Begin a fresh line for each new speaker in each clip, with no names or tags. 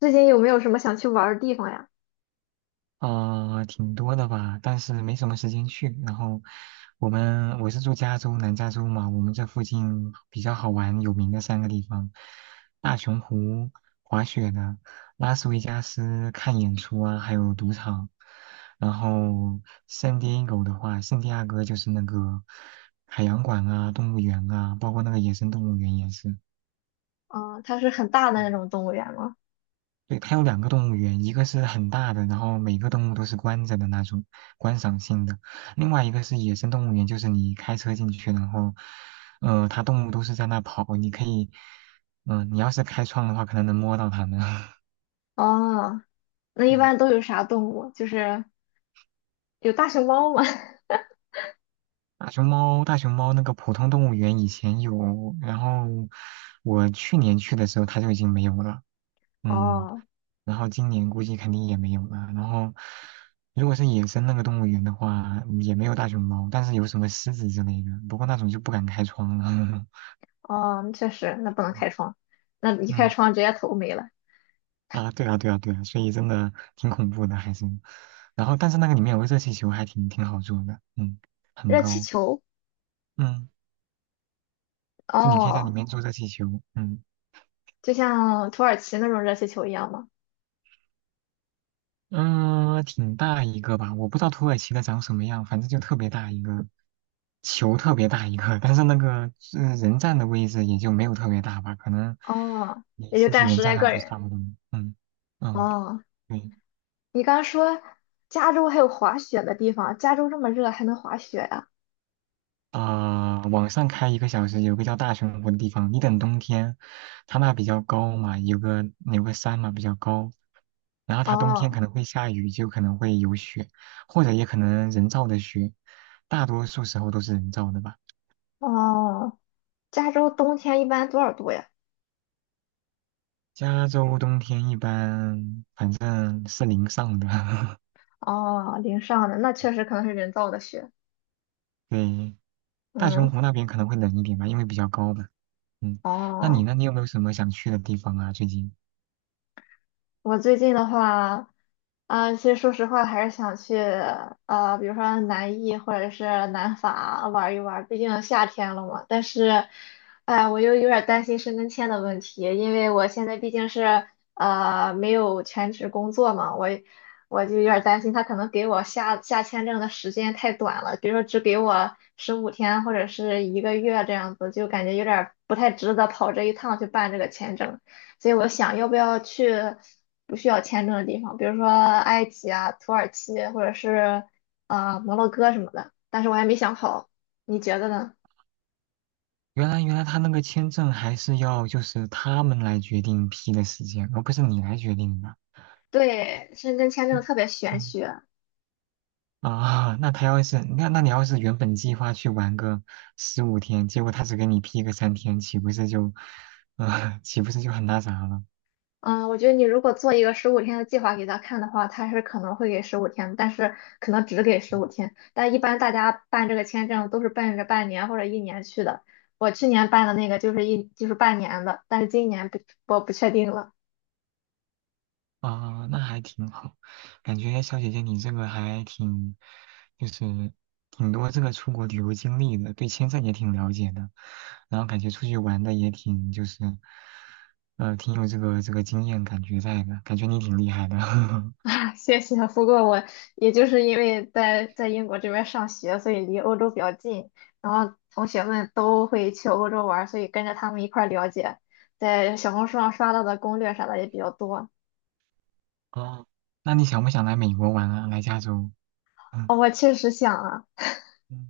最近有没有什么想去玩儿的地方呀？
啊、挺多的吧，但是没什么时间去。然后我是住南加州嘛，我们这附近比较好玩有名的三个地方：大熊湖滑雪的，拉斯维加斯看演出啊，还有赌场。然后圣地亚哥的话，圣地亚哥就是那个海洋馆啊、动物园啊，包括那个野生动物园也是。
啊，它是很大的那种动物园吗？
对，它有两个动物园，一个是很大的，然后每个动物都是关着的那种观赏性的；另外一个是野生动物园，就是你开车进去，然后，它动物都是在那跑，你可以，你要是开窗的话，可能能摸到它们。
哦，那一
嗯，
般都有啥动物？就是有大熊猫吗？
大熊猫那个普通动物园以前有，然后我去年去的时候它就已经没有了。嗯。
哦
然后今年估计肯定也没有了。然后，如果是野生那个动物园的话，也没有大熊猫，但是有什么狮子之类的。不过那种就不敢开窗了。
哦，确实，那不能 开窗，那一开
嗯
窗直接头没了。
啊，对啊，对啊，对啊，所以真的挺恐怖的，还是。然后，但是那个里面有个热气球，还挺好坐的，嗯，很
热气
高，
球，
嗯，就你可以在里
哦，
面坐热气球，嗯。
就像土耳其那种热气球一样吗？
嗯，挺大一个吧，我不知道土耳其的长什么样，反正就特别大一个，球特别大一个，但是那个人站的位置也就没有特别大吧，可能
哦，
你
也就
十几
站
人
十
站
来
上
个
去
人。
差不多。嗯嗯，
哦，
对
你刚刚说加州还有滑雪的地方，加州这么热还能滑雪呀？
啊，往上开1个小时，有个叫大熊湖的地方，你等冬天，它那比较高嘛，有个山嘛比较高，然后它冬天
哦
可能会下雨，就可能会有雪，或者也可能人造的雪，大多数时候都是人造的吧。
哦，加州冬天一般多少度呀？
加州冬天一般，反正是零上的。
哦，淋上的那确实可能是人造的雪。
对，大熊
嗯，
湖那边可能会冷一点吧，因为比较高嘛。嗯。那你
哦。
呢？你有没有什么想去的地方啊？最近？
我最近的话，啊、其实说实话，还是想去比如说南艺或者是南法玩一玩，毕竟夏天了嘛。但是，哎，我又有点担心申根签的问题，因为我现在毕竟是没有全职工作嘛，我就有点担心他可能给我下签证的时间太短了，比如说只给我十五天或者是一个月这样子，就感觉有点不太值得跑这一趟去办这个签证。所以我想要不要去不需要签证的地方，比如说埃及啊、土耳其或者是摩洛哥什么的，但是我还没想好，你觉得呢？
原来他那个签证还是要就是他们来决定批的时间，而不是你来决定的。
对，申根签证
就，
特别玄
嗯
学。
啊，那他要是那你要是原本计划去玩个15天，结果他只给你批个3天，岂不是就，啊、岂不是就很那啥了？嗯
嗯，我觉得你如果做一个十五天的计划给他看的话，他是可能会给十五天，但是可能只给十五天。但一般大家办这个签证都是奔着半年或者一年去的。我去年办的那个就是半年的，但是今年不我不确定了。
啊，那还挺好，感觉小姐姐你这个还挺，就是挺多这个出国旅游经历的，对签证也挺了解的，然后感觉出去玩的也挺就是，挺有这个经验感觉在的，感觉你挺厉害的。
啊，谢谢。不过我也就是因为在英国这边上学，所以离欧洲比较近，然后同学们都会去欧洲玩儿所以跟着他们一块儿了解，在小红书上刷到的攻略啥的也比较多。
哦，那你想不想来美国玩啊？来加州？嗯嗯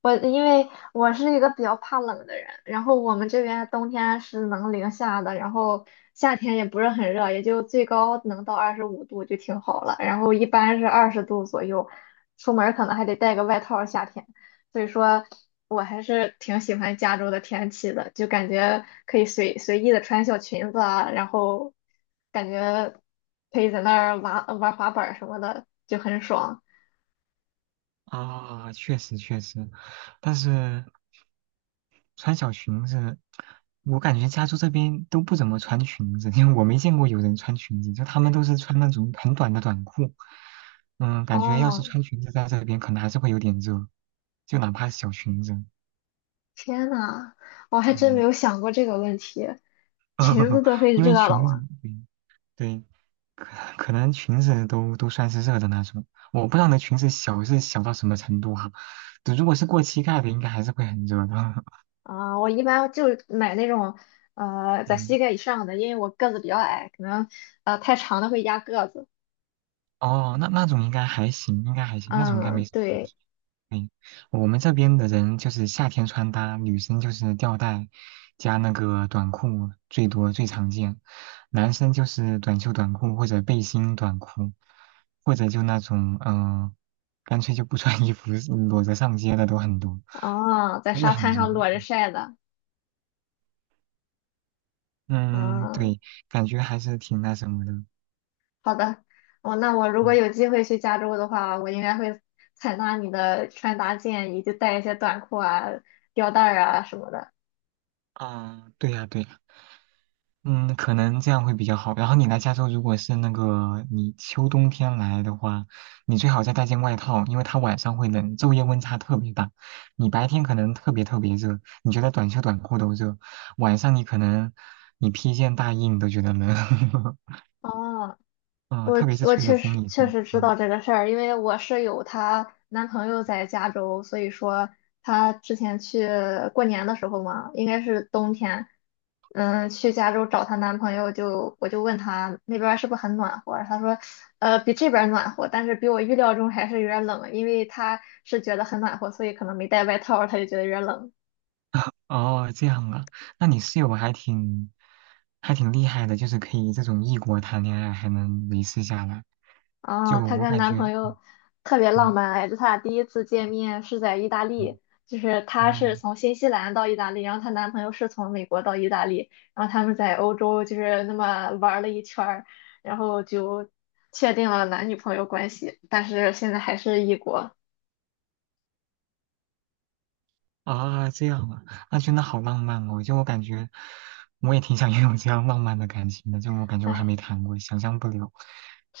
我因为我是一个比较怕冷的人，然后我们这边冬天是能零下的，然后夏天也不是很热，也就最高能到25度就挺好了，然后一般是20度左右，出门儿可能还得带个外套儿夏天，所以说我还是挺喜欢加州的天气的，就感觉可以随意的穿小裙子啊，然后感觉可以在那儿玩玩滑板儿什么的，就很爽。
啊，确实确实，但是。穿小裙子，我感觉加州这边都不怎么穿裙子，因为我没见过有人穿裙子，就他们都是穿那种很短的短裤。嗯，感觉要是
哦，
穿裙子在这边，可能还是会有点热，就哪怕是小裙子。
天呐，我还真没
嗯，
有想过这个问题。裙子 都会
因
热
为
了
裙子，
吗？
对对可可能裙子都算是热的那种。我不知道那裙子小是小到什么程度哈、对如果是过膝盖的，应该还是会很热的。
啊、我一般就买那种在
嗯，
膝盖以上的，因为我个子比较矮，可能太长的会压个子。
哦，那种应该还行，应该还行，那种应该没
嗯，
什么问
对，
题。嗯，我们这边的人就是夏天穿搭，女生就是吊带加那个短裤，最多最常见。男生就是短袖短裤或者背心短裤，或者就那种干脆就不穿衣服，裸着上街的都很多，
啊，在
真的
沙
很
滩
热。
上裸着晒的。
嗯，
嗯，
对，感觉还是挺那什么的。
好的。哦，那我如果
嗯
有机会去加州的话，我应该会采纳你的穿搭建议，就带一些短裤啊、吊带儿啊什么的。
啊，对呀，对呀。嗯，可能这样会比较好。然后你来加州，如果是那个你秋冬天来的话，你最好再带件外套，因为它晚上会冷，昼夜温差特别大。你白天可能特别特别热，你觉得短袖短裤都热，晚上你可能你披件大衣你都觉得冷。
哦，
嗯，
我
特别是
我
吹了
确实
风以
确
后，
实知道
嗯，
这个事儿，因为我室友她男朋友在加州，所以说她之前去过年的时候嘛，应该是冬天，嗯，去加州找她男朋友就，我就问她那边儿是不是很暖和，她说，比这边儿暖和，但是比我预料中还是有点儿冷，因为她是觉得很暖和，所以可能没带外套儿她就觉得有点儿冷。
哦，这样啊，那你室友还挺厉害的，就是可以这种异国谈恋爱还能维持下来，
啊，
就
她
我
跟
感
男
觉，
朋
嗯
友特别浪
嗯。
漫，哎，就她俩第一次见面是在意大
嗯
利，就是她
哦，
是从新西兰到意大利，然后她男朋友是从美国到意大利，然后他们在欧洲就是那么玩了一圈儿，然后就确定了男女朋友关系，但是现在还是异国，
啊，这样啊，那真的好浪漫哦！就我感觉，我也挺想 拥有这样浪漫的感情的。就我感觉我还
哎，
没谈过，想象不了。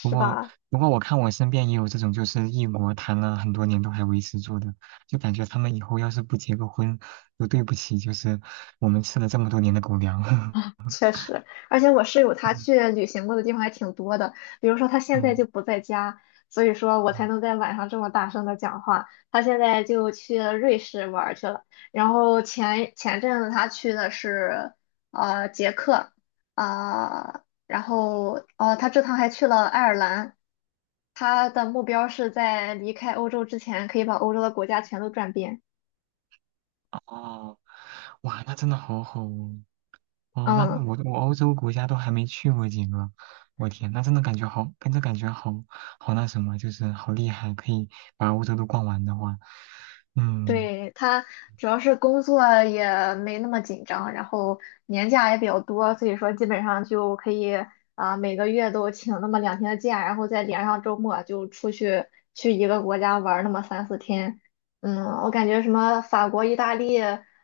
不过，
吧？
不过我看我身边也有这种，就是异国谈了很多年都还维持住的，就感觉他们以后要是不结个婚，都对不起，就是我们吃了这么多年的狗粮。
确实，而且我室友 他
嗯
去旅行过的地方还挺多的，比如说他现在
嗯
就不在家，所以说我才
嗯，
能在晚上这么大声的讲话。他现在就去了瑞士玩儿去了，然后前阵子他去的是捷克，啊、然后他这趟还去了爱尔兰，他的目标是在离开欧洲之前可以把欧洲的国家全都转遍。
哦，哇，那真的好好哦。哦，那
嗯，
那我我欧洲国家都还没去过几个，我天，那真的感觉好，跟着感觉好好那什么，就是好厉害，可以把欧洲都逛完的话，嗯，
对，他主要是工作也没那么紧张，然后年假也比较多，所以说基本上就可以啊、每个月都请那么2天的假，然后再连上周末就出去去一个国家玩儿那么三四天。嗯，我感觉什么法国、意大利、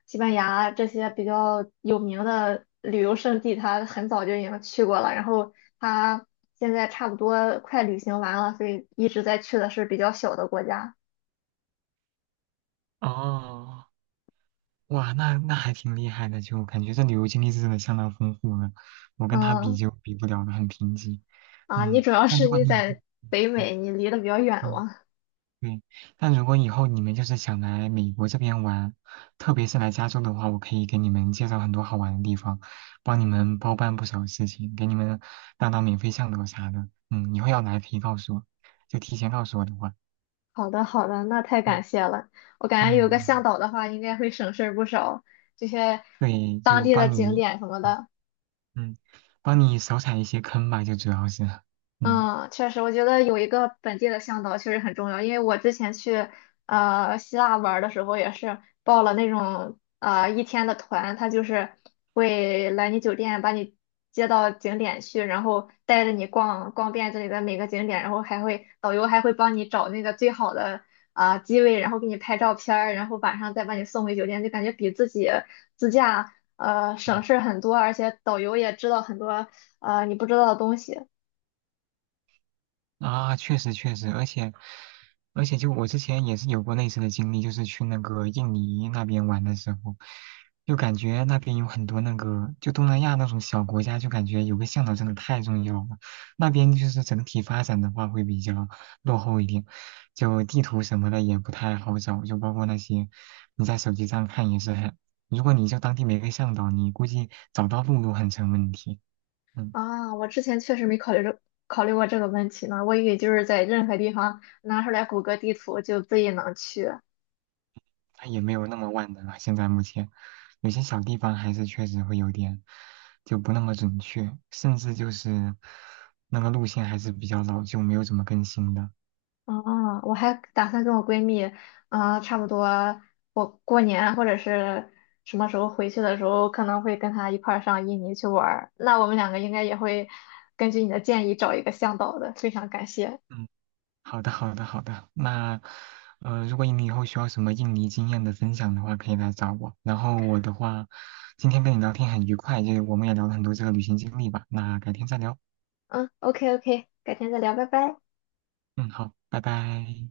西班牙这些比较有名的旅游胜地，他很早就已经去过了，然后他现在差不多快旅行完了，所以一直在去的是比较小的国家。
哦，哇，那那还挺厉害的，就感觉这旅游经历是真的相当丰富了，我跟他比
嗯。
就比不了了，很贫瘠，
啊，你
嗯，
主要
但
是
如果
你
你，
在
嗯，
北
嗯
美，你离得比较远
嗯
吗？
对，但如果以后你们就是想来美国这边玩，特别是来加州的话，我可以给你们介绍很多好玩的地方，帮你们包办不少事情，给你们当当免费向导啥的。嗯，以后要来可以告诉我，就提前告诉我的话，
好的，好的，那太感
嗯
谢了。我感觉有个向
嗯，
导的话，应该会省事儿不少，这些
对，
当
就
地的
帮
景
你，
点什么
嗯，
的。
嗯帮你少踩一些坑吧，就主要是，嗯
嗯，确实，我觉得有一个本地的向导确实很重要，因为我之前去希腊玩儿的时候也是报了那种一天的团，他就是会来你酒店把你接到景点去，然后带着你逛遍这里的每个景点，然后导游还会帮你找那个最好的啊、机位，然后给你拍照片儿，然后晚上再把你送回酒店，就感觉比自己自驾
嗯
省事儿很多，而且导游也知道很多你不知道的东西。
啊，确实确实，而且，就我之前也是有过类似的经历，就是去那个印尼那边玩的时候，就感觉那边有很多那个，就东南亚那种小国家，就感觉有个向导真的太重要了。那边就是整体发展的话会比较落后一点，就地图什么的也不太好找，就包括那些你在手机上看也是很，如果你就当地没个向导，你估计找到路都很成问题。嗯。
啊，我之前确实没考虑考虑过这个问题呢，我以为就是在任何地方拿出来谷歌地图就自己能去。
它也没有那么万能啊。现在目前有些小地方还是确实会有点就不那么准确，甚至就是那个路线还是比较老旧，没有怎么更新的。
啊，我还打算跟我闺蜜，啊，差不多我过年或者是什么时候回去的时候，可能会跟她一块儿上印尼去玩儿。那我们两个应该也会根据你的建议找一个向导的，非常感谢。
嗯，好的，好的，好的。那如果你以后需要什么印尼经验的分享的话，可以来找我。然后我的话，今天跟你聊天很愉快，就是我们也聊了很多这个旅行经历吧。那改天再聊。
嗯，OK OK，改天再聊，拜拜。
嗯，好，拜拜。